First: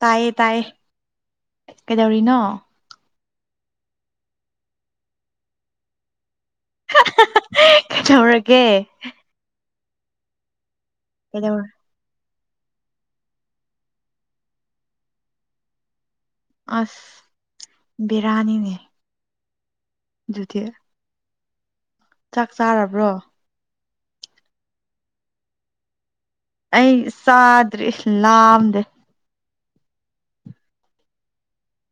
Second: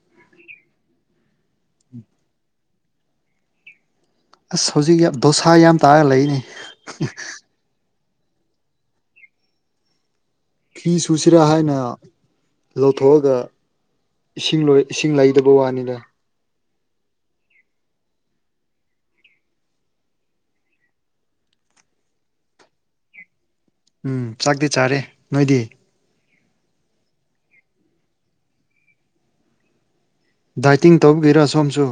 ꯇꯥꯏꯌꯦ ꯇꯥꯏꯌꯦ ꯀꯩꯗꯧꯔꯤꯅꯣ ꯑꯁ ꯍꯧꯖꯤꯛ ꯌꯥꯝ ꯗꯣꯁꯥ ꯌꯥꯝ ꯇꯥꯔꯒ ꯂꯩꯅꯦ ꯍꯥ ꯍ ꯥꯍꯥ ꯀꯩꯗꯧꯔꯒꯦ ꯐꯤ ꯁꯨꯁꯤꯔꯥ ꯀꯩꯗꯧꯔ ꯍꯥꯏꯅ ꯂꯧꯊꯣꯛꯑꯒ ꯏꯁꯤꯡ ꯂꯣꯏ ꯏꯁꯤꯡ ꯂꯩꯗꯕ ꯋꯥꯅꯤꯗ ꯑꯁ ꯕꯦꯔꯥꯅꯤꯅꯦ ꯗꯨꯗꯤ ꯆꯥꯛ ꯆꯥꯔꯕ꯭ꯔꯣ ꯎꯝ ꯆꯥꯛꯇꯤ ꯆꯥꯔꯦ ꯅꯣꯏꯗꯤ ꯑꯩ ꯆꯥꯗ꯭ꯔꯤ ꯂꯥꯝꯗꯦ ꯗꯥꯏꯇꯤꯡ ꯇꯧꯕꯒꯤꯔꯥ ꯁꯣꯝꯁꯨ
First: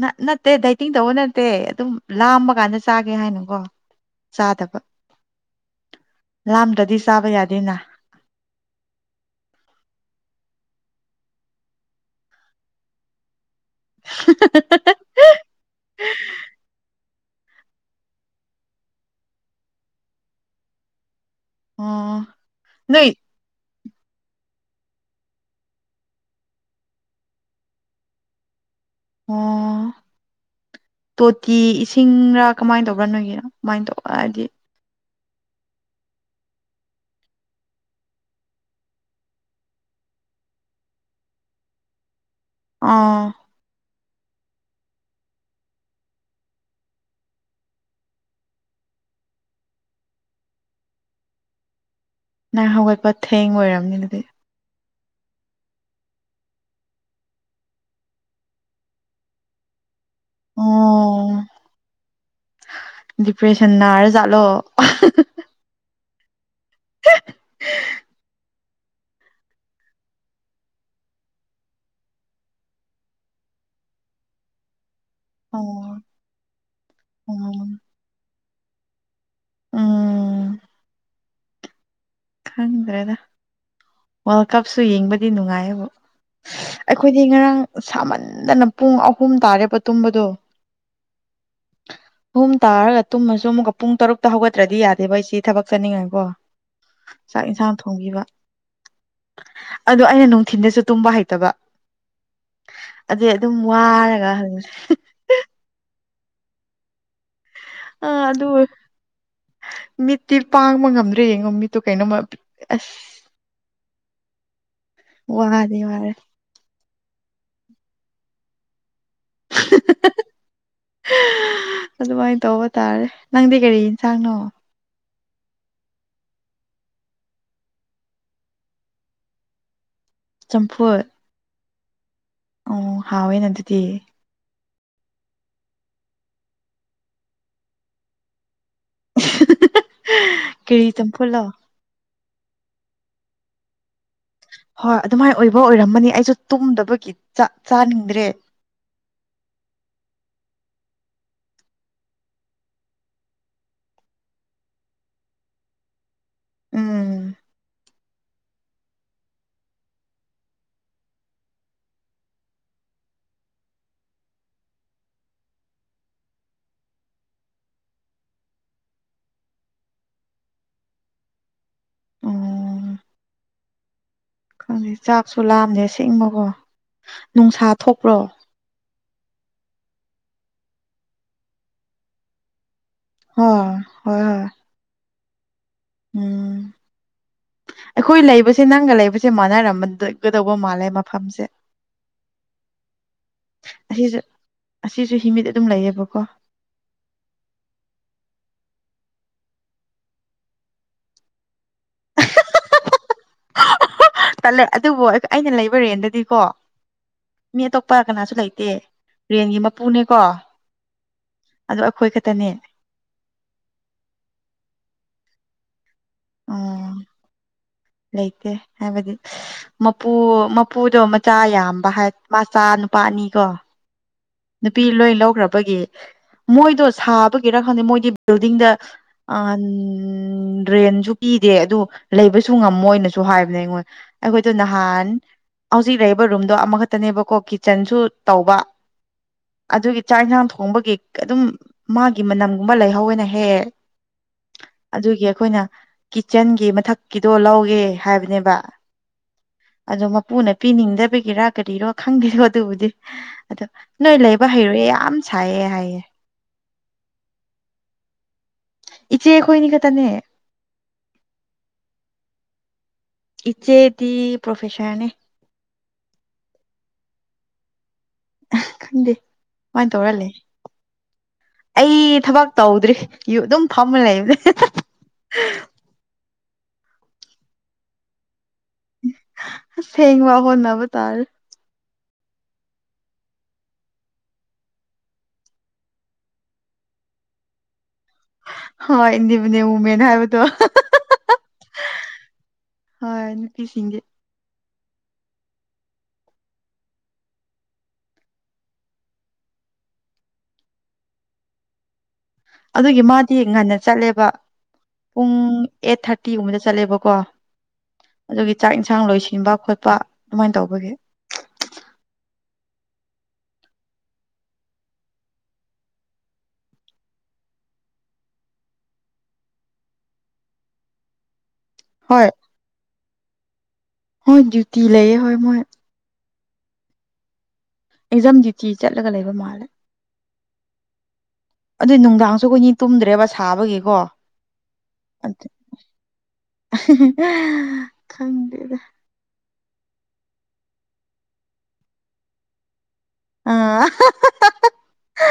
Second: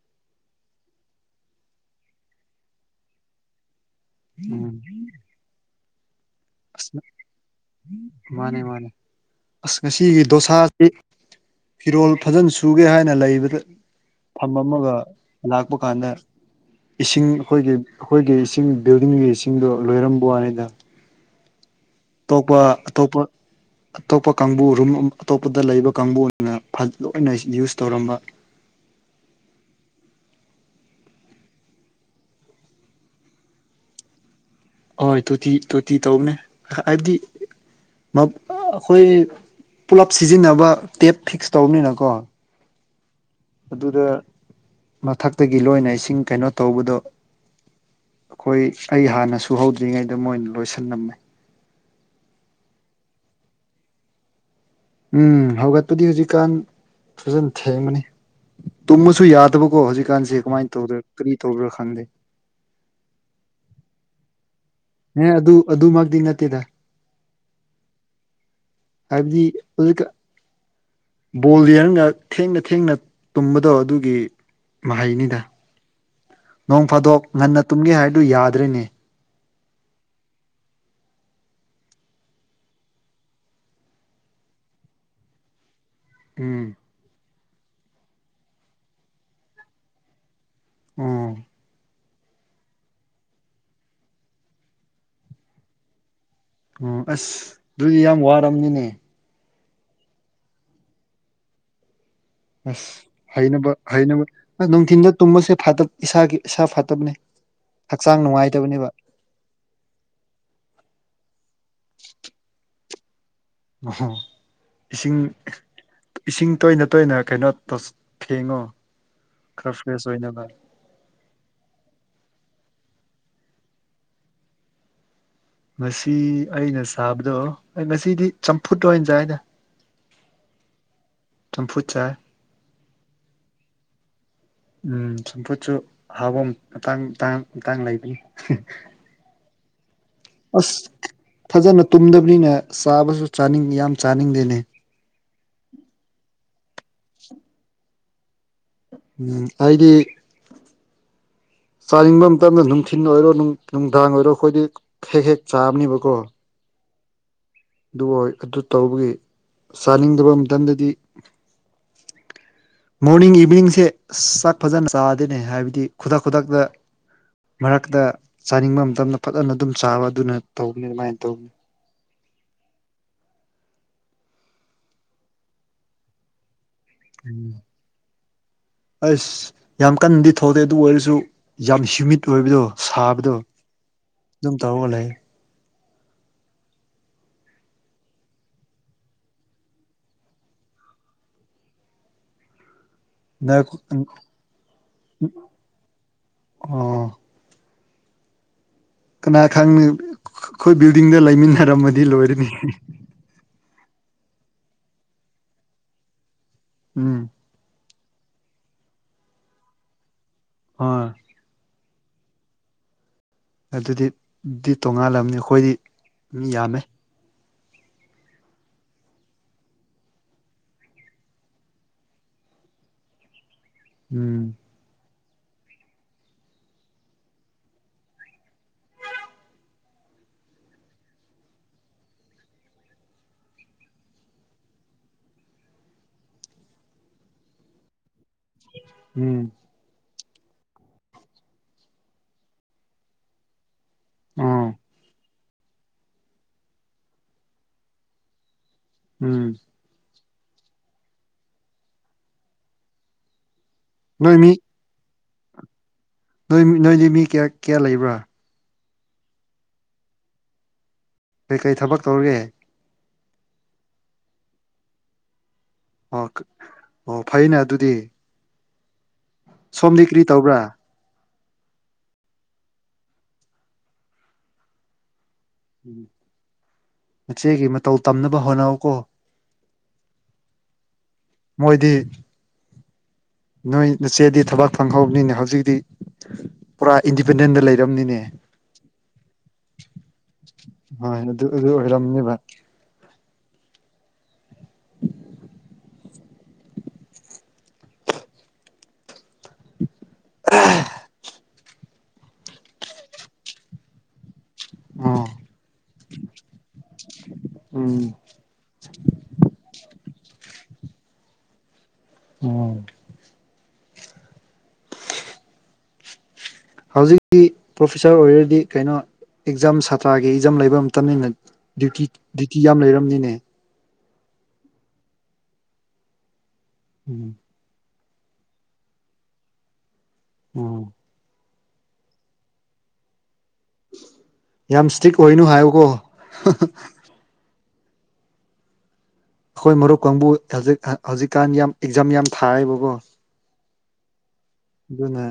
ꯅꯠ ꯅꯠꯇꯦ ꯗꯥꯏꯇꯤꯡ ꯇꯧꯕ ꯅꯠꯇꯦ ꯑꯗꯨꯝ ꯂꯥꯝꯕ ꯀꯥꯟꯗ ꯆꯥꯒꯦ ꯍꯥꯏꯅꯀꯣ ꯆꯥꯗꯕ ꯎꯝ ꯂꯥꯝꯗ꯭ꯔꯗꯤ ꯆꯥꯕ ꯌꯥꯗꯦꯅ ꯃꯥꯅꯦ ꯃꯥꯅꯦ ꯑꯁ ꯉꯁꯤꯒꯤ ꯗꯣꯁꯥꯗꯤ ꯐꯤꯔꯣꯜ ꯐꯖꯅ ꯁꯨꯒꯦ ꯍꯥꯏꯅ ꯂꯩꯕꯗ ꯐꯝꯃꯝꯃꯒ ꯂꯥꯛꯄ ꯀꯥꯟꯗ ꯏꯁꯤꯡ ꯑꯈꯣꯏꯒꯤ ꯑꯈꯣꯏꯒꯤ ꯏꯁꯤꯡ ꯕꯤꯜꯗꯤꯡꯒꯤ ꯏꯁꯤꯡꯗꯣ ꯂꯣꯏꯔꯝꯕ ꯋꯥꯅꯤꯗ ꯑꯣ ꯇꯣꯞꯄ ꯅꯣꯏ ꯑꯇꯣꯞꯄ ꯑꯇꯣꯞꯄ ꯀꯥꯡꯕꯨ ꯔꯨꯝ ꯑꯇꯣꯞꯄꯗ ꯂꯩꯕ ꯀꯥꯡꯕꯨꯅ ꯐ ꯂꯣꯏꯅ ꯌꯨꯁ ꯇꯧꯔꯝꯕ [inaudible] ꯑꯣ ꯇꯣꯇꯤ ꯏꯁꯤꯡꯔꯥ ꯀꯃꯥꯏꯟ ꯇꯧꯕ꯭ꯔꯥ ꯅꯣꯏꯒꯤ ꯀꯃꯥꯏꯟ ꯇꯧꯕ ꯍꯥꯏꯕꯗꯤ ꯑꯣꯏ ꯇꯣꯇꯤ ꯇꯣꯇꯤ ꯇꯧꯕꯅꯦ ꯍꯥꯏꯗꯤ ꯃ ꯑꯈꯣꯏ ꯄꯨꯂꯞ ꯁꯤꯖꯤꯟꯅꯕ ꯇꯦꯞ ꯐꯤꯛꯁ ꯇꯧꯕꯅꯤꯅꯀꯣ ꯑꯥ ꯑꯗꯨꯗ ꯃꯊꯛꯇꯒꯤ ꯂꯣꯏꯅ ꯏꯁꯤꯡ ꯀꯩꯅꯣ ꯇꯧꯕꯗꯣ ꯑꯈꯣꯏ ꯑꯩ ꯍꯥꯟꯅ ꯁꯨꯍꯧꯗ꯭ꯔꯤꯉꯩꯗ ꯃꯣꯏꯅ ꯂꯣꯏꯁꯜꯂꯝꯃꯦ ꯅꯪ ꯍꯧꯒꯠꯄ ꯊꯦꯡꯕ ꯑꯣꯏꯔꯝꯅꯤ ꯑꯗꯨꯗꯤ ꯎꯝ ꯍꯧꯒꯠꯄꯗꯤ ꯍꯧꯖꯤꯛꯀꯥꯟ ꯐꯖꯅ ꯊꯦꯡꯕꯅꯤ ꯇꯨꯃꯕꯁꯨ ꯌꯥꯗꯕꯀꯣ ꯍꯧꯖꯤꯛ ꯀꯥꯟꯁꯦ ꯀꯃꯥꯏꯟ ꯇꯧꯗꯣꯏ ꯀ꯭ꯔꯤ ꯑꯣ ꯇꯧꯔꯤꯔꯥ ꯈꯪꯗꯦ ꯗꯤꯄ꯭ꯔꯦꯁꯟ ꯅꯥꯔ ꯖꯥꯠꯂꯣ ꯍꯦ ꯑꯗꯨ ꯑꯗꯨꯃꯛꯇꯤ ꯅꯠꯇꯦꯗꯥ ꯍꯥꯏꯕꯗꯤ ꯍꯧꯖꯤꯛꯀ ꯕꯣꯜ ꯌꯦꯡꯉꯒ ꯊꯦꯡꯅ ꯊꯦꯡꯅ ꯇꯨꯝꯕꯗꯣ ꯑꯗꯨꯒꯤ ꯃꯍꯩꯅꯤꯗꯥ ꯑꯣ ꯅꯣꯡ ꯐꯥꯗꯣꯛ ꯉꯟꯅ ꯎꯝ ꯇꯨꯝꯒꯦ ꯍꯥꯏꯔꯗꯨ ꯌꯥꯗ꯭ꯔꯦꯅꯦ ꯎꯝ ꯈꯪꯗ꯭ꯔꯦꯗ ꯋꯥꯔꯜ ꯀꯞꯁꯨ ꯌꯦꯡꯕꯗꯤ ꯅꯨꯡꯉꯥꯏꯌꯦꯕꯣ ꯎꯝ ꯑꯩꯈꯣꯏꯗꯤ ꯉꯔꯥꯡ ꯁꯥꯃꯟꯗꯅ ꯄꯨꯡ ꯑꯍꯨꯝ ꯇꯥꯔꯦꯕ ꯇꯨꯝꯕꯗꯣ ꯎꯝ ꯍꯨꯝ ꯇꯥꯔꯒ ꯇꯨꯝꯃꯁꯨ ꯑꯃꯨꯛꯀ ꯄꯨꯡ ꯇꯔꯨꯛꯇ ꯍꯧꯒꯠꯇ꯭ꯔꯗꯤ ꯌꯥꯗꯦꯕ ꯑꯩꯁꯤ ꯊꯕꯛ ꯆꯠꯅꯤꯡꯉꯥꯏꯀꯣ ꯎꯝ ꯑꯁ ꯆꯥꯛ ꯏꯟꯁꯥꯡ ꯑꯗꯨꯗꯤ ꯌꯥꯝ ꯊꯣꯡꯕꯤꯕ ꯋꯥꯔꯝꯅꯤꯅꯦ ꯑꯗꯣ ꯑꯩꯅ ꯅꯨꯡꯊꯤꯟꯗꯁꯨ ꯇꯨꯝꯕ ꯍꯩꯇꯕ ꯑꯁ ꯑꯗꯨꯏ ꯑꯗꯨꯝ ꯍꯩꯅꯕ ꯍꯩꯅꯕ ꯋꯥꯔꯒ ꯑꯥ ꯅꯨꯡꯊꯤꯟꯗ ꯇꯨꯝꯕꯁꯦ ꯐꯇꯞ ꯏꯁꯥꯒꯤ ꯏꯁꯥ ꯐꯠꯇꯕꯅꯦ ꯍꯛꯆꯥꯡ ꯑꯥ ꯑꯗꯨ ꯅꯨꯡꯉꯥꯏꯇꯕꯅꯦꯕ ꯃꯤꯠꯇꯤ ꯄꯥꯡꯕ ꯉꯝꯗ꯭ꯔꯦ ꯌꯦꯡꯉꯣ ꯃꯤꯠꯇꯣ ꯀꯩꯅꯣꯃ ꯑꯁ ꯑꯣ ꯏꯁꯤꯡ ꯋꯥꯗꯤ ꯋꯥꯔꯦ ꯏꯁꯤꯡ ꯇꯣꯏꯅ ꯇꯣꯏꯅ ꯀꯩꯅꯣ ꯇꯧ ꯊꯦꯡꯉꯣ ꯈꯔ ꯐ꯭ꯔꯦꯁ ꯑꯣꯏꯅꯕ ꯑꯗꯨꯃꯥꯏꯅ ꯇꯧꯕ ꯇꯥꯔꯦ ꯅꯪꯗꯤ ꯀꯔꯤ ꯏꯟꯁꯥꯡꯅꯣ ꯉꯁꯤ ꯑꯩꯅ ꯆꯥꯕꯗꯣ ꯑꯩ ꯉꯁꯤꯗꯤ ꯆꯝꯐꯨꯠ ꯑꯣꯏꯅ ꯆꯥꯏꯗ ꯆꯝꯐꯨꯠ ꯆꯝꯐꯨꯠ ꯆꯥꯏ ꯑꯣ ꯍꯥꯋꯦꯅ ꯑꯗꯨꯗꯤ ꯎꯝ ꯆꯝꯐꯨꯠꯁꯨ ꯍꯥꯎꯕ ꯃꯇꯥꯡ ꯃꯇꯥꯡ ꯂꯩꯕꯅꯦ ꯑꯁ ꯀꯔꯤ ꯆꯝꯐꯨꯠꯂꯣ ꯐꯖꯅ ꯇꯨꯝꯗ ꯅꯤꯅ ꯆꯥꯕꯁꯨ ꯆꯥꯅꯤꯡ ꯌꯥꯝ ꯆꯥꯅꯤꯡꯗꯦꯅꯦ ꯍꯣꯏ ꯑꯗꯨꯃꯥꯏꯅ ꯑꯣꯏꯕ ꯑꯣꯏꯔꯝꯃꯅꯤ ꯑꯩꯁꯨ ꯇꯨꯝꯗꯕꯒꯤ ꯆꯥꯛ ꯆꯥꯅꯤꯡꯗ꯭ꯔꯦ ꯎꯝ ꯑꯩꯗꯤ ꯆꯥꯅꯤꯡꯕ ꯃꯇꯝꯗ ꯅꯨꯡꯊꯤꯟ ꯑꯣꯏꯔꯣ ꯅꯨꯡꯗꯥꯡ ꯑꯣꯏꯔꯣ ꯑꯈꯣꯏꯗꯤ ꯍꯦꯛ ꯍꯦꯛ ꯆꯥꯕꯅꯦꯕꯀꯣ ꯎꯝ ꯑꯗꯨꯕꯨ ꯑꯗꯨ ꯇꯧꯕꯒꯤ ꯆꯥꯅꯤꯡꯗꯕ ꯃꯇꯝꯗꯗꯤ ꯃꯣꯔꯅꯤꯡ ꯏꯚꯤꯅꯤꯡꯁꯦ ꯆꯥꯛ ꯐꯖꯅ ꯆꯥꯗꯦꯅꯦ ꯍꯥꯏꯕꯗꯤ ꯈꯨꯗꯛ ꯈꯨꯗꯛꯇ ꯃꯔꯛꯇ ꯆꯥꯅꯤꯡꯕ ꯃꯇꯝꯗ ꯐꯖꯅ ꯑꯗꯨꯝ ꯆꯥꯕ ꯑꯗꯨꯅ ꯇꯧꯅꯤ ꯑꯗꯨꯃꯥꯏꯅ ꯇꯧꯅꯤ ꯎꯝ ꯈꯪꯗꯦ ꯆꯥꯛꯁꯨ ꯂꯥꯝꯗꯦ ꯑꯁꯦꯡꯕꯀꯣ ꯅꯨꯡꯁꯥ ꯊꯣꯛꯄ꯭ꯔꯣ ꯑꯁ ꯌꯥꯝ ꯀꯟꯅꯗꯤ ꯊꯣꯛꯇꯦ ꯑꯗꯨ ꯑꯣꯏꯔꯁꯨ ꯌꯥꯝ ꯍ꯭ꯌꯨꯃꯤꯠ ꯑꯣꯏꯕꯗꯣ ꯁꯥꯕꯗꯣ ꯍꯣꯏ ꯍꯣꯏ ꯍꯣꯏ ꯑꯗꯨꯝ ꯇꯧꯔꯒ ꯂꯩ ꯎꯝ ꯑꯈꯣꯏ ꯂꯩꯕꯁꯦ ꯅꯪꯒ ꯂꯩꯕꯁꯦ ꯃꯥꯟꯅꯔꯝꯒꯗꯧꯕ ꯃꯥꯜꯂꯦ ꯃꯐꯝꯁꯦ [inaudible] ꯑꯁꯤꯁꯨ ꯑꯁꯤꯁꯨ ꯍꯤꯃꯤꯠ ꯑꯗꯨꯝ ꯂꯩꯌꯦꯕꯀꯣ ꯑꯣ ꯀꯅꯥ ꯈꯪꯅꯤ ꯑꯈꯣꯏ ꯕꯤꯜꯗꯤꯡꯗ ꯂꯩꯃꯤꯟꯅꯔꯝꯃꯗꯤ ꯂꯣꯏꯔꯦꯅꯤ ꯇꯜꯂꯦ ꯑꯗꯨꯕꯨ ꯑꯩꯅ ꯂꯩꯕ ꯔꯦꯟꯗꯗꯤꯀꯣ ꯎꯝ ꯅꯨꯄꯥ ꯀꯅꯥꯁꯨ ꯂꯩꯇꯦ ꯔꯦꯟꯒꯤ ꯃꯄꯨꯅꯦꯀꯣ ꯍꯣꯏ ꯑꯗꯨ ꯑꯈꯣꯏ ꯈꯛꯇꯅꯦ ꯑꯗꯨꯗꯤ ꯗꯤ ꯇꯣꯉꯥꯜꯂꯝꯃꯅꯤ ꯑꯈꯣꯏꯗꯤ ꯃꯤ ꯌꯥꯝꯃꯦ ꯎꯝ ꯂꯩꯇꯦ ꯍꯥꯏꯕꯗꯤ ꯃꯄꯨ ꯃꯄꯨꯗꯣ ꯃꯆꯥ ꯌꯥꯝꯕ ꯍꯥꯏ ꯃꯆꯥ ꯅꯨꯄꯥ ꯑꯅꯤ ꯀꯣ ꯎꯝ ꯅꯨꯄꯤ ꯂꯣꯏ ꯂꯧꯈ꯭ꯔꯕꯒꯤ ꯃꯣꯏꯗꯣ ꯁꯥꯕꯒꯤꯔꯥ ꯈꯪꯗꯦ ꯃꯣꯏꯗꯤ ꯕꯤꯜꯗꯤꯡꯗ ꯗ꯭ꯔꯦꯟꯁꯨ ꯄꯤ ꯄꯤꯗꯦ ꯑꯗꯨ ꯂꯩꯕꯁꯨ ꯉꯝꯃꯣꯏꯅꯁꯨ ꯍꯥꯏꯕꯅꯦ ꯑꯩꯉꯣꯟ ꯑꯈꯣꯏꯗꯣ ꯅꯍꯥꯟ ꯍꯧꯖꯤꯛ ꯂꯩꯔꯤꯕ ꯔꯨꯝꯗꯣ ꯑꯃꯈꯛꯇꯅꯦꯕꯀꯣ ꯀꯤꯠꯆꯟꯁꯨ ꯇꯧꯕ ꯎꯝ ꯑꯗꯨꯒꯤ ꯆꯥꯛ ꯏꯟꯁꯥꯡ ꯊꯣꯡꯕꯒꯤ ꯑꯗꯨꯝ ꯃꯥꯒꯤ ꯃꯅꯝꯒꯨꯝꯕ ꯂꯩꯍꯧꯋꯦꯅ ꯍꯦꯛ ꯍꯦꯛ ꯑꯣ ꯑꯗꯨꯒꯤ ꯑꯈꯣꯏꯅ ꯀꯤꯠꯆꯟꯒꯤ ꯃꯊꯛꯀꯤꯗꯣ ꯂꯧꯋꯦꯒꯦ ꯍꯥꯏꯕꯅꯦꯕ ꯎꯝ ꯄꯨꯅ ꯄꯤꯅꯤꯡꯗꯕꯒꯤꯔꯥ ꯀꯔꯤꯔꯣ ꯈꯪꯗꯦꯂꯣ ꯑꯗꯨꯕꯨꯗꯤ ꯑꯗꯣ ꯅꯣꯏ ꯂꯩꯕ ꯍꯩꯔꯣꯏꯑꯦ ꯌꯥꯝ ꯁꯥꯏꯌꯦ ꯍꯥꯏꯌꯦ ꯅꯣꯏ ꯅꯣꯏꯗꯤ ꯃꯤ ꯀ꯭ꯌꯥ ꯀ꯭ꯌꯥ ꯂꯩꯕ꯭ꯔꯥ ꯏꯆꯦ ꯑꯈꯣꯏꯅꯤ ꯈꯇꯅꯦ ꯀꯩ ꯀꯩ ꯊꯕꯛ ꯇꯧꯔꯒꯦ ꯏꯆꯦꯗꯤ ꯄ꯭ꯔꯣꯐꯦꯁꯔꯅꯦ ꯑꯣ ꯑꯣ ꯐꯩꯅꯦ ꯑꯗꯨꯗꯤ ꯈꯪꯗꯦ ꯀꯃꯥꯏꯅ ꯁꯣꯝ ꯗꯤ ꯇꯧꯔ ꯀ꯭ꯔꯤ ꯂꯩ ꯇꯧꯕ꯭ꯔꯥ ꯑꯩ ꯊꯕꯛ ꯇꯧꯗ꯭ꯔꯤ ꯌꯨꯝ ꯑꯗꯨꯝ ꯐꯝꯃ ꯂꯩꯕꯅꯦ ꯅꯆꯦꯒꯤ ꯃꯇꯧ ꯇꯝꯅꯕ ꯍꯣꯠꯅꯧꯀꯣ ꯑꯁꯦꯡꯕ ꯍꯣꯠꯅꯕ ꯇꯥꯔꯦ ꯃꯣꯏꯗꯤ ꯅꯣꯏ ꯅꯆꯦꯗꯤ ꯊꯕꯛ ꯐꯪꯍꯧꯕꯅꯤꯅ ꯍꯧꯖꯤꯛꯗꯤ ꯄꯨꯔꯥ ꯏꯟꯗꯤꯄꯦꯟꯗꯦꯟꯗ ꯂꯩ ꯔꯝꯅꯤꯅꯦ ꯍꯣꯏ ꯏꯟꯗꯤꯄꯦꯟꯗꯦꯟ ꯋꯨꯃꯦꯟ ꯍꯥꯏꯕꯗꯨ ꯍ ꯍ ꯍꯣꯏ ꯍ ꯑꯗꯨ ꯑꯗꯨ ꯑꯣꯏꯔꯝꯅꯦꯕ ꯍꯣꯏ ꯅꯨꯄꯤꯁꯤꯡꯖꯦ [inaudible] ꯑꯗꯨꯒꯤ ꯃꯥꯗꯤ ꯉꯟꯅ ꯆꯠꯂꯦꯕ ꯑꯣ ꯄꯨꯡ ꯑꯩꯠ ꯊꯥꯔꯇꯤꯒꯨꯝꯕꯗ ꯆꯠꯂꯦꯕꯀꯣ ꯎꯝ ꯑꯗꯨꯒꯤ ꯆꯥꯛ ꯏꯟꯁꯥꯡ ꯂꯣꯏꯁꯤꯟꯕ ꯈꯣꯠ ꯄꯥ ꯑꯗꯨꯃꯥꯏꯟ ꯇꯧꯕꯒꯤ ꯑꯣ ꯍꯧꯖꯤꯇꯤ ꯄ꯭ꯔꯣꯐꯦꯁꯥꯔ ꯑꯣꯏꯔꯗꯤ ꯀꯩꯅꯣ ꯑꯦꯛꯖꯥꯝ ꯁꯥꯇ꯭ꯔꯥꯒꯤ ꯑꯦꯛꯖꯥꯝ ꯂꯩꯕ ꯃꯇꯝꯅꯤꯅ ꯗ꯭ꯌꯨꯇꯤ ꯍꯣꯏ ꯗ꯭ꯌꯨꯇꯤ ꯌꯥꯝ ꯂꯩꯔꯝꯅꯤꯅꯦ ꯍꯣꯏ ꯗ꯭ꯨꯌꯇꯤ ꯂꯩꯌꯦ ꯍꯣꯏ ꯃꯣꯏ ꯎꯝ ꯑꯦꯛꯖꯥꯝ ꯗ꯭ꯌꯨꯇꯤ ꯆꯠꯂꯒ ꯂꯩꯕ ꯃꯥꯜꯂꯦ ꯑꯝ ꯑꯗꯨ ꯅꯨꯡꯗꯥꯡꯁꯨ ꯑꯈꯣꯏꯅꯤ ꯇꯨꯝꯗ꯭ꯔꯦꯕ ꯁꯥꯕꯒꯤꯀꯣ ꯌꯥꯝ ꯏꯁꯇ꯭ꯔꯤꯛ ꯑꯣꯏꯅꯨ ꯑꯗꯨ ꯍꯥꯏꯌꯨꯀꯣ ꯑꯍꯤ ꯍ ꯈꯪꯗꯦꯗ ꯑꯈꯣꯏ ꯃꯔꯨꯞ ꯀꯥꯡꯕꯨ ꯍꯧꯖꯤꯛ ꯍꯧꯖꯤꯛꯀꯥꯟ ꯌꯥꯝ ꯑꯦꯛꯖꯥꯝ ꯌꯥꯝ ꯊꯥꯔꯦꯕꯀꯣ ꯑ ꯑꯍ ꯍ ꯍ ꯑꯗꯨꯅ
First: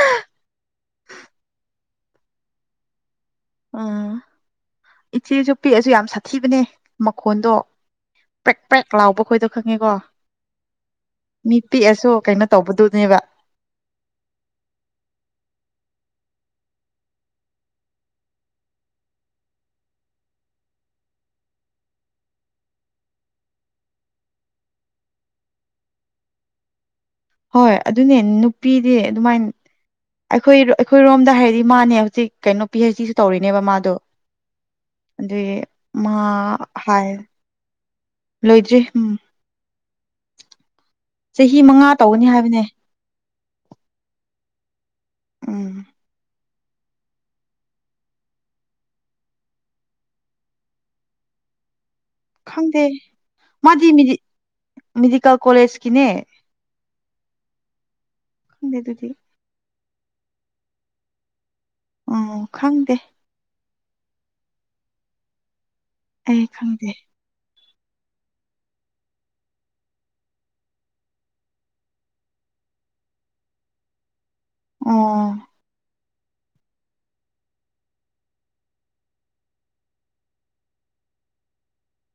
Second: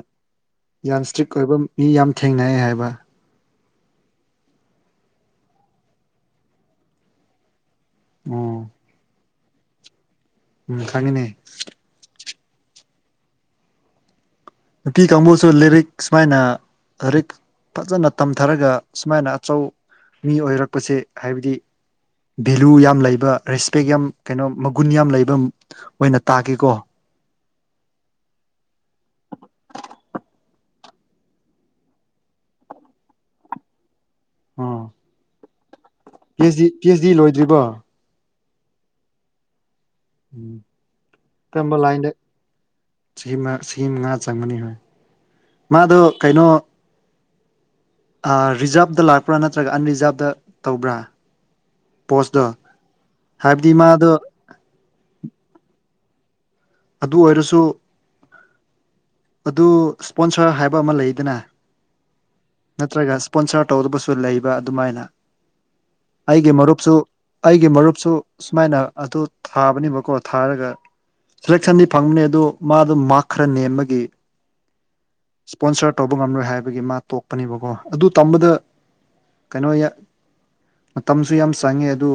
ꯌꯥꯝ ꯁꯇ꯭ꯔꯤꯛ ꯑꯣꯏꯕ ꯃꯤ ꯌꯥꯝ ꯊꯦꯡꯅꯩ ꯍꯥꯏꯕ ꯎꯝ ꯏꯆꯦꯁꯨ ꯄꯤꯛꯑꯁꯨ ꯌꯥꯝ ꯁꯥꯊꯤꯕꯅꯦ ꯃꯈꯣꯟꯗꯣ ꯄꯦꯛ ꯑꯣ ꯄꯦꯛ ꯂꯥꯎꯕ ꯈꯣꯏꯗꯣ ꯈꯪꯉꯦꯀꯣ ꯎꯝ ꯈꯪꯉꯤꯅꯦ ꯃꯤ ꯄꯤꯛꯑꯁꯨ ꯀꯩꯅꯣ ꯇꯧꯕꯗꯨꯅꯦꯕ ꯅꯨꯄꯤ ꯀꯥꯡꯕꯨꯁꯨ ꯂꯤꯔꯤꯛ ꯁꯨꯃꯥꯏꯅ ꯔꯤꯛ ꯐꯖꯅ ꯇꯝꯊꯔꯒ ꯁꯨꯃꯥꯏꯅ ꯑꯆꯧ ꯃꯤ ꯑꯣꯏꯔꯛꯄꯁꯦ ꯍꯥꯏꯕꯗꯤ ꯚꯦꯂꯨ ꯌꯥꯝ ꯂꯩꯕ ꯔꯦꯁꯄꯦꯛ ꯌꯥꯝ ꯀꯩꯅꯣ ꯃꯒꯨꯟ ꯌꯥꯝ ꯂꯩꯕ ꯑꯣꯏꯅ ꯇꯥꯒꯦꯀꯣ ꯍꯣꯏ ꯑꯗꯨꯅꯦ ꯅꯨꯄꯤꯗꯤ ꯑꯗꯨꯃꯥꯏꯟ ꯑꯈꯣꯏ ꯑꯈꯣꯏꯔꯣꯝꯗ ꯍꯥꯏꯔꯗꯤ ꯃꯥꯅꯦ ꯍꯧꯖꯤꯛ ꯀꯩꯅꯣ ꯄꯤ ꯑꯩꯩꯁ ꯗꯤꯁꯨ ꯇꯧꯔꯤꯅꯦꯕ ꯃꯥꯗꯣ ꯑꯝ ꯗꯤ ꯃꯥ ꯍꯥꯏ ꯂꯣꯏꯗ꯭ꯔꯤꯕꯣ ꯂꯣꯏꯗ꯭ꯔꯤ ꯎꯝ ꯆꯍꯤ ꯀꯔꯝꯕ ꯃꯉꯥ ꯂꯥꯏꯟꯗ ꯇꯧꯒꯅꯤ ꯍꯥꯏꯕꯅꯦ ꯆꯍꯤ ꯃꯉꯥ ꯆꯍꯤ ꯃꯉꯥ ꯆꯪꯕꯅꯤ ꯍꯣꯏ ꯎꯝ ꯃꯥꯗꯣ ꯀꯩꯅꯣ ꯑꯥꯔꯤꯖꯥꯕꯇ ꯂꯥꯛꯄ꯭ꯔꯥ ꯅꯠꯇ꯭ꯔꯒ ꯑꯟꯔꯤꯖꯥꯕꯇ ꯇꯧꯕ꯭ꯔꯥ ꯄꯣꯁꯇꯣ ꯈꯪꯗꯦ ꯍꯥꯏꯕꯗꯤ ꯃꯥꯗꯤ ꯃꯥꯗꯣ ꯃꯦꯗꯤ ꯃꯦꯗꯤꯀꯦꯜ ꯀꯣꯂꯦꯖꯀꯤꯅꯦ ꯑꯗꯨ ꯑꯣꯏꯔꯁꯨ ꯈꯪꯗꯦ ꯑꯗꯨꯗꯤ ꯑꯗꯨ ꯏꯁꯄꯣꯟꯁꯔ ꯍꯥꯏꯕ ꯑꯃ ꯂꯩꯗꯅ ꯑꯣ ꯈꯪꯗꯦ ꯅꯠꯇ꯭ꯔꯒ ꯏꯁꯄꯣꯟꯁꯔ ꯇꯧ ꯂꯩꯕ ꯑꯗꯨꯃꯥꯏꯅ ꯑꯩ ꯑꯩꯒꯤ ꯈꯪꯗꯦ ꯃꯔꯨꯞꯁꯨ ꯑꯩ ꯒꯤ ꯃꯔꯨꯞꯁꯨ ꯁꯨꯃꯥꯏꯅ ꯑꯗꯨ ꯊꯥꯕꯅꯦꯕꯀꯣ ꯊꯥꯔꯒ ꯁꯦꯂꯦꯛꯁꯟꯗꯤ ꯐꯪꯕꯅꯦ ꯑꯗꯣ ꯃꯥꯗꯣ ꯃꯥꯔꯛ ꯈꯔ ꯅꯦꯝꯕꯒꯤ ꯑꯣ ꯏꯁꯄꯣꯟꯁꯔ ꯇꯧꯕ ꯉꯝꯂꯣꯏ ꯍꯥꯏꯕꯒꯤ ꯃꯥ ꯇꯣꯛꯄꯅꯦꯕꯀꯣ ꯑꯗꯨ ꯇꯝꯕꯗ ꯀꯩꯅꯣ ꯃꯇꯝꯁꯨ ꯌꯥꯝ ꯆꯪꯉꯦ ꯑꯗꯨ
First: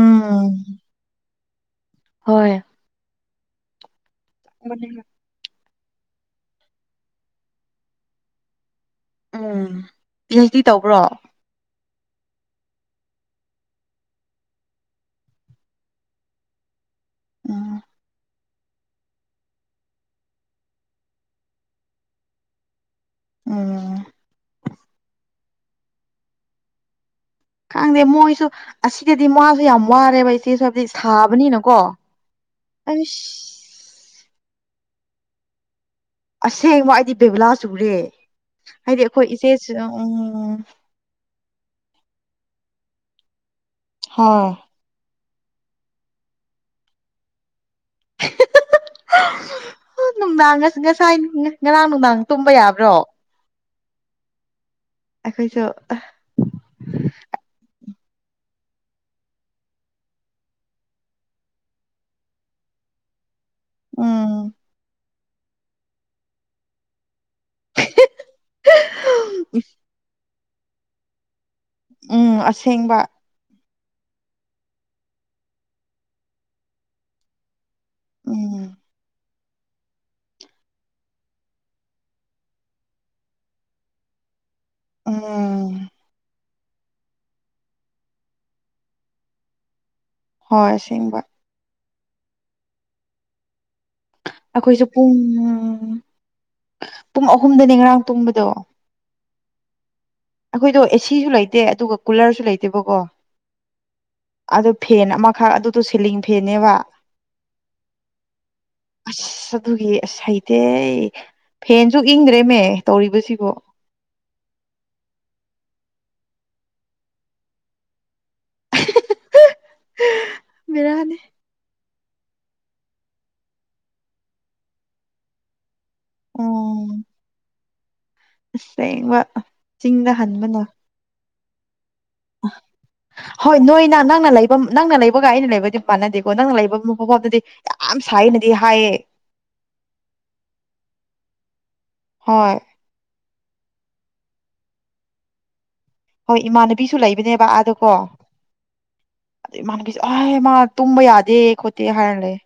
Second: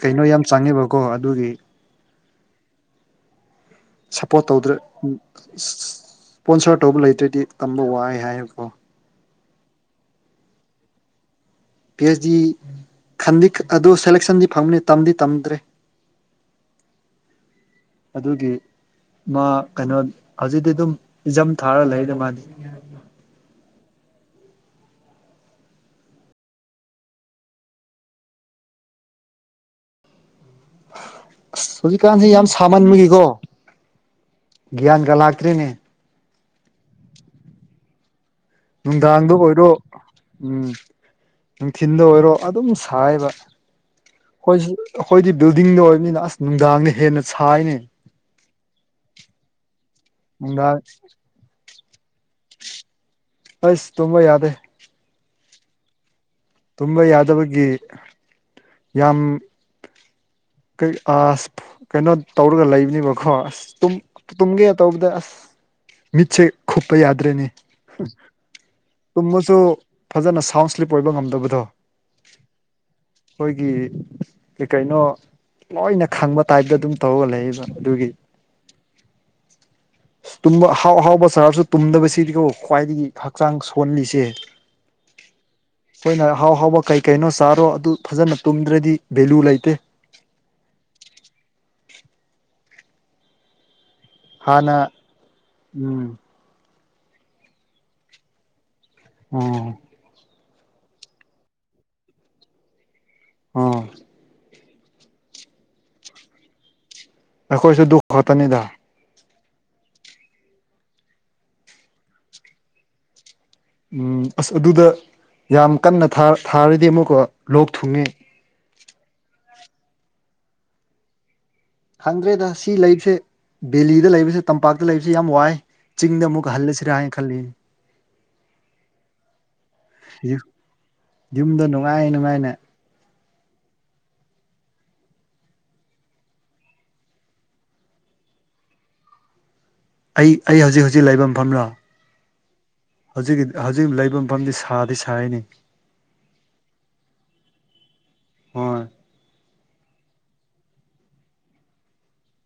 ꯀꯩꯅꯣ ꯌꯥꯝ ꯆꯪꯉꯦꯕꯀꯣ ꯑꯗꯨꯒꯤ ꯍꯣꯏ ꯁꯞꯄꯣꯔꯠ ꯇꯧꯗ꯭ꯔꯦ ꯎꯝ ꯁ꯭ꯄꯣꯟꯁꯔ ꯇꯧꯕ ꯂꯩꯇ꯭ꯔꯗꯤ ꯇꯝꯕ ꯋꯥꯏ ꯍꯥꯏꯕꯀꯣ ꯎꯝ ꯄꯤ ꯍꯩ꯭ꯁ ꯗꯤ ꯇꯧꯕ꯭ꯔꯣ ꯄꯤ ꯍꯩ꯭ꯁ ꯗꯤ ꯈꯟꯗꯤ ꯑꯗꯨ ꯁꯦꯂꯦꯛꯁꯟꯗꯤ ꯐꯪꯕꯅꯤ ꯇꯝꯗꯤ ꯇꯝꯗ꯭ꯔꯦ [inaudible] ꯎꯝ ꯗꯨꯒꯤ ꯃꯥ ꯀꯩꯅꯣ ꯍꯧꯖꯤꯛꯇꯤ ꯗꯨꯝ ꯏꯖꯝ ꯊꯥꯔ ꯂꯩꯗ ꯃꯥꯗꯤ ꯑꯣ ꯈꯪꯗꯦ ꯃꯣꯏꯁꯨ ꯑꯁꯤꯗꯗꯤ ꯃꯥꯖꯨ ꯌꯥꯝ ꯋꯥꯔꯦꯕ [unintelligible] ꯑꯁ ꯊꯥꯕꯅꯤꯅꯀꯣ ꯍꯧꯖꯤꯛꯀꯥꯟꯁꯦ ꯌꯥꯝ ꯁꯥꯃꯟꯕꯒꯤꯀꯣ ꯑꯩ꯭ꯁ ꯒ꯭ꯌꯥꯟꯒ ꯂꯥꯛꯇ꯭ꯔꯤꯅꯦ ꯑꯁꯦꯡꯕ ꯑꯩꯗꯤ ꯕꯦꯕꯨꯂꯥ ꯆꯨꯔꯦ ꯍꯥꯏꯗꯤ ꯑꯥꯈꯣꯏ ꯅꯨꯡꯗꯥꯡꯗ ꯏꯆꯦ ꯑꯣꯏꯔꯣ ꯎꯝ ꯎꯝ ꯎꯝ ꯎꯝ ꯅꯨꯡꯊꯤꯟꯗ ꯑꯣꯏꯔꯣ ꯑꯗꯨꯝ ꯁꯥꯏꯕ ꯍꯣꯏ ꯍꯣꯏꯁꯨ ꯈꯣꯏꯗꯤ ꯕꯤꯜꯗꯤꯡꯗ ꯑꯣꯏꯕꯅꯤꯅ ꯑꯁ ꯅꯨꯡꯗꯥꯡꯅ ꯍꯦꯟꯅ ꯁꯥꯏꯅꯦ [unintelligible] ꯅꯨꯡꯗꯥꯡ ꯉꯁꯥꯏ ꯉꯔꯥꯡ ꯅꯨꯡꯗꯥꯡ ꯇꯨꯝꯕ ꯌꯥꯕ꯭ꯔꯣ ꯑꯁ ꯇꯨꯝꯕ ꯌꯥꯗꯦ ꯑꯩꯈꯣꯏꯁꯨ ꯑꯥ ꯇꯨꯝꯕ ꯌꯥꯗꯕꯒꯤ ꯌꯥꯝ ꯑꯁ ꯀꯩꯅꯣ ꯇꯧꯔꯒ ꯂꯩꯕꯅꯦꯕꯀꯣ ꯑꯁ ꯇꯨꯝ ꯎꯝ ꯇꯨꯝꯒꯦ ꯇꯧꯕꯗ ꯑꯁ ꯃꯤꯠꯁꯦ ꯈꯨꯞꯄ ꯌꯥ ꯗ꯭ꯔꯦꯅꯤ ꯇꯨꯝꯕꯁꯨ ꯐꯖꯅ ꯁꯥꯎꯟ ꯁ꯭ꯂꯤꯞ ꯑꯣꯏꯕ ꯉꯝꯗꯕ ꯎꯝ ꯑꯁꯦꯡꯕ ꯀꯩ ꯀꯩꯅꯣ ꯂꯣꯏꯅ ꯈꯪꯕ ꯇꯥꯏꯞꯇ ꯑꯗꯨꯝ ꯇꯧꯒ ꯂꯩꯌꯦꯕ ꯑꯗꯨꯒꯤ ꯎꯝ ꯇꯨꯝꯕ ꯑꯍꯥꯎ ꯑꯍꯥꯎꯕ ꯆꯥꯔꯁꯨ ꯇꯨꯝꯗꯕꯁꯤꯗꯤꯀꯣ ꯈ꯭ꯋꯥꯏꯗꯒꯤ ꯍꯛꯆꯥꯡ ꯁꯣꯜꯂꯤꯁꯦ ꯎꯝ ꯈꯣꯏꯅ ꯑꯍꯥꯎ ꯍꯥꯎꯕ ꯀꯩ ꯀꯩꯅꯣ ꯆꯥꯔꯣ ꯑꯗꯨ ꯐꯖꯅ ꯇꯨꯝꯗ꯭ꯔꯗꯤ ꯚꯦꯂꯨ ꯂꯩꯇꯦ ꯍꯣꯏ ꯁꯤꯡꯕ ꯍꯥꯟꯅ ꯑꯥꯈꯣꯏꯁꯨ ꯄꯨꯡ ꯎꯝ ꯄꯨꯡ ꯑꯍꯨꯝꯗꯅꯦ ꯉꯔꯥꯡ ꯇꯣꯝꯕꯗꯣ ꯎꯝ ꯑꯩꯈꯣꯏꯗꯣ ꯑꯦꯁꯤꯁꯨ ꯂꯩꯇꯦ ꯑꯗꯨꯒ ꯀꯨꯂꯔꯁꯨ ꯂꯩꯇꯦꯕꯀꯣ ꯑꯥ ꯑꯗꯨ ꯐꯦꯟ ꯑꯃꯈꯛ ꯑꯗꯨꯗꯣ ꯁꯤꯂꯤꯡ ꯐꯦꯟꯅꯦꯕ ꯑꯩꯈꯣꯏꯁꯨ ꯗꯨ ꯈꯛꯇꯅꯤꯗ ꯑꯁ ꯑꯗꯨꯒꯤ ꯑꯁ ꯍꯩꯇꯦ ꯍꯦ ꯐꯦꯟꯁꯨ ꯏꯪꯗ꯭ꯔꯦꯃꯦ ꯇꯧꯔꯤꯕꯁꯤꯕꯣ ꯎꯝ ꯑꯁ ꯑꯗꯨꯗ ꯌꯥꯝ ꯀꯟꯅ ꯊꯥ ꯊꯥꯔꯗꯤ ꯑꯃꯨꯛꯀ ꯂꯣꯛ ꯊꯨꯡꯉꯦ [unintelligible] ꯕꯦꯔꯥꯅꯤ ꯈꯪꯗ꯭ꯔꯦꯗ ꯁꯤ ꯂꯩꯕꯁꯦ ꯗꯦꯂꯤꯗ ꯂꯩꯕꯁꯦ ꯇꯝꯄꯥꯛꯇ ꯂꯩꯕꯁꯦ ꯌꯥꯝ ꯋꯥꯏ ꯆꯤꯡꯗ ꯑꯃꯨꯛ ꯎꯝ ꯍꯜꯂꯁꯤꯔ ꯈꯜꯂꯤ ꯑꯁꯦꯡꯕ ꯆꯤꯡꯗ ꯍꯟꯕꯅ ꯌꯨꯝꯗ ꯅꯨꯡꯉꯥꯏ ꯅꯨꯡꯉꯥꯏꯅ ꯍꯣꯏ ꯅꯣꯏꯅ ꯅꯪꯅ ꯂꯩꯕ ꯅꯪꯅ ꯂꯩꯕꯒ ꯑꯩꯅ ꯂꯩꯕꯗꯤ ꯃꯥꯟꯅꯗꯦꯀꯣ ꯅꯪꯅ ꯂꯩꯕ ꯃꯐꯝꯗꯨꯗꯤ ꯌꯥꯝ ꯁꯥꯏꯅꯗꯤ ꯍꯥꯏꯌꯦ ꯑꯩ ꯑꯩ ꯍꯨꯖꯤꯛ ꯍꯨꯖꯤꯛ ꯂꯩꯕ ꯃꯐꯝꯔꯣ ꯍꯣꯏ ꯍꯧꯖꯤꯛꯀꯤ ꯍꯧꯖꯤꯛ ꯂꯩꯕ ꯃꯐꯝꯗꯤ ꯁꯥꯗꯤ ꯁꯥꯏꯅꯦ ꯍꯣꯏ ꯏꯃꯥꯟꯅꯕꯤꯁꯨ ꯂꯩꯕꯅꯦꯕ ꯑꯥꯗꯀꯣ ꯍꯣꯏ ꯏꯃꯅꯕꯤꯁꯨ ꯑꯥꯏ ꯃꯥ ꯇꯨꯝꯕ ꯌꯥꯗꯦ ꯈꯣꯠꯇꯦ ꯍꯥꯏꯔ ꯂꯩ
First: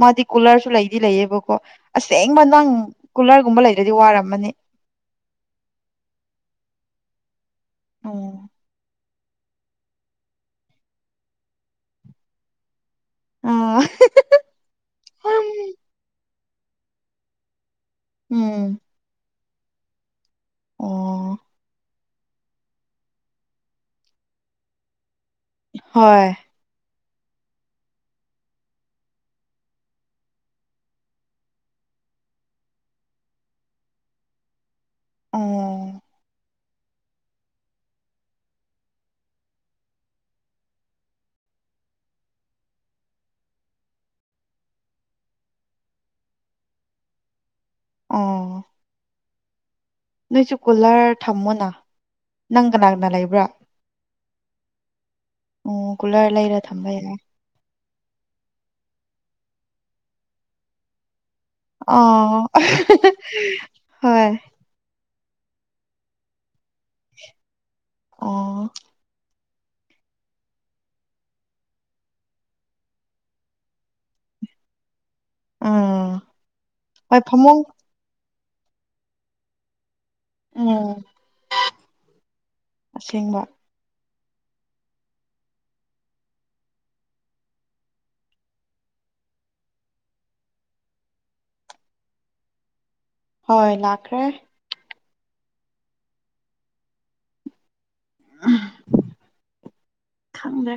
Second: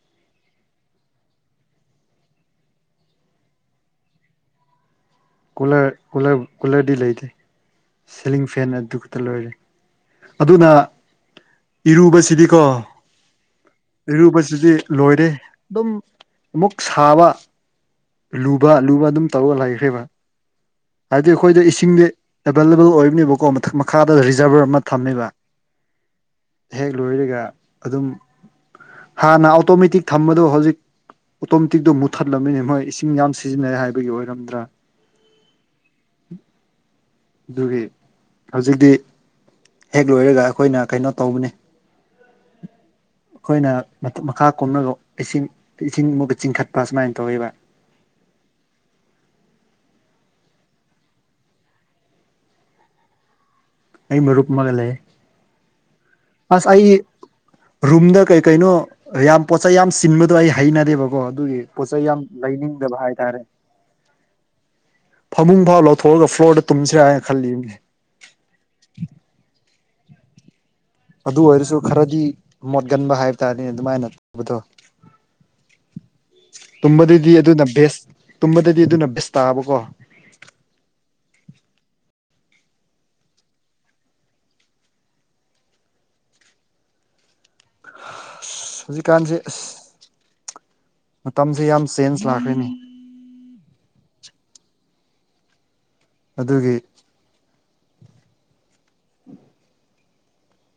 ꯃꯥꯗꯤ ꯀꯨꯂꯔꯁꯨ ꯂꯩꯗꯤ ꯂꯩꯌꯦꯕꯀꯣ ꯑꯁꯦꯡꯕ ꯅꯪ ꯀꯨꯂꯔꯒꯨꯝꯕ ꯂꯩꯇ꯭ꯔꯗꯤ ꯋꯥꯔꯝꯃꯅꯤ ꯨꯀꯨꯂꯔ ꯀꯨꯂꯔ ꯀꯨꯂꯔꯗꯤ ꯂꯩꯇꯦ ꯁꯤꯂꯤꯡ ꯎꯝ ꯐꯦꯟ ꯑꯗꯨ ꯂꯣꯏꯔꯦ ꯑꯗꯨꯅꯥ ꯏꯔꯨꯕꯁꯤꯗꯤꯀꯣ ꯑꯥ ꯏꯔꯨꯕꯁꯤꯗꯤ ꯂꯣꯏꯔꯦ ꯑꯗꯨꯝ ꯑꯃꯨꯛ ꯁꯥꯕ ꯂꯨꯕ ꯎꯝ ꯂꯨꯕ ꯑꯗꯨꯝ ꯇꯧꯔꯒ ꯂꯩꯈ꯭ꯔꯦꯕꯥ ꯍꯥꯏꯕꯗꯤ ꯑꯣ ꯑꯩꯈꯣꯏꯗ ꯏꯁꯤꯡꯗꯤ ꯑꯦꯕꯥꯏꯂꯦꯕꯜ ꯑꯣꯏꯕꯅꯦꯕꯀꯣ ꯃꯊꯛ ꯃꯈꯥꯗ ꯔꯤꯖꯥꯚꯔ ꯑꯃ ꯊꯝꯃꯦꯕꯥ ꯍꯣꯏ ꯍꯦꯛ ꯂꯣꯏꯔꯒ ꯑꯗꯨꯝ ꯍꯥꯟꯅ ꯑꯣꯇꯣꯃꯦꯇꯤꯛ ꯊꯝꯕꯗꯣ ꯍꯧꯖꯤꯛ ꯑꯣꯇꯣꯃꯦꯇꯤꯛꯇꯣ ꯃꯨꯠꯊꯠꯂꯝꯃꯦꯅꯦ ꯃꯣꯏ ꯏꯁꯤꯡ ꯌꯥꯝ ꯁꯤꯖꯤꯟꯅꯔꯦ ꯍꯥꯏꯕꯒꯤ ꯑꯣꯏꯔꯝꯗ꯭ꯔꯥ ꯑꯣ ꯗꯨꯒꯤ ꯍꯧꯖꯤꯛꯇꯤ ꯍꯦꯛ ꯂꯣꯏꯔꯒ ꯑꯩꯈꯣꯏꯅ ꯀꯩꯅꯣ ꯇꯧꯕꯅꯦ ꯑꯩꯈꯣꯏꯅ ꯃꯊꯛ ꯃꯈꯥ ꯀꯣꯝꯂꯒ ꯏꯁꯤꯡ ꯏꯁꯤꯡ ꯃꯨꯛꯀ ꯆꯤꯡꯈꯠꯄ ꯁꯨꯃꯥꯏꯅ ꯇꯧꯌꯦꯕ ꯑꯣ ꯅꯣꯏꯁꯨ ꯀꯨꯂꯔ ꯊꯝꯃꯣꯅꯥ ꯅꯪ ꯀꯅꯥ ꯀꯅꯥ ꯂꯩꯕ꯭ꯔꯥ ꯑꯩ ꯃꯔꯨꯨꯞ ꯑꯃꯒ ꯂꯩꯌꯦ ꯑꯣ ꯀꯨꯂꯔ ꯂꯩꯔ ꯑꯁ ꯑꯩ ꯊꯝꯕ ꯌꯥꯏ ꯔꯨꯝꯗ ꯀꯩ ꯀꯩꯅꯣ ꯌꯥꯝ ꯄꯣꯠꯆꯩ ꯌꯥꯝ ꯆꯤꯟꯕꯗꯣ ꯑꯩ ꯍꯩꯅꯗꯦꯕꯀꯣ ꯗꯨꯒꯤ ꯄꯣꯠꯆꯩ ꯌꯥꯝ ꯑꯣ ꯂꯩꯅꯤꯡꯗꯕ ꯍꯥꯏꯇꯥꯔꯦ ꯍꯣꯏ ꯐꯃꯨꯡ ꯐꯥꯎ ꯂꯧꯊꯣꯛꯑꯒ ꯐ꯭ꯂꯣꯔꯗ ꯇꯨꯝꯁꯤꯔꯥ ꯍꯥꯏꯅ ꯈꯜꯂꯤꯕꯅꯤ ꯑꯣ ꯑꯗꯨ ꯑꯣꯏꯔꯁꯨ ꯈꯔꯗꯤ ꯃꯣꯠꯒꯟꯕ ꯍꯥꯏꯕ ꯇꯥꯔꯦꯅꯦ ꯑꯗꯨꯃꯥꯏꯅ ꯇꯧꯕꯗꯣ ꯎꯝ ꯍꯣꯏ ꯇꯨꯝꯕꯗꯗꯤ ꯐꯃꯨꯡ ꯑꯗꯨꯅ ꯕꯦꯁ ꯇꯨꯝꯕꯗꯗꯤ ꯑꯗꯨꯅ ꯕꯦꯁ ꯇꯥꯕꯀꯣ ꯎꯝ ꯑꯁꯦꯡꯕ ꯍꯧꯖꯤꯛꯀꯥꯟꯖꯦ ꯑꯁ ꯃꯇꯝꯖꯦ ꯌꯥꯝ ꯆꯦꯟꯖ ꯂꯥꯛꯈ꯭ꯔꯦꯅꯦ ꯍꯣꯏ ꯂꯥꯛꯈ꯭ꯔꯦ ꯑꯗꯨꯒꯤ ꯈꯪꯗ꯭ꯔꯦ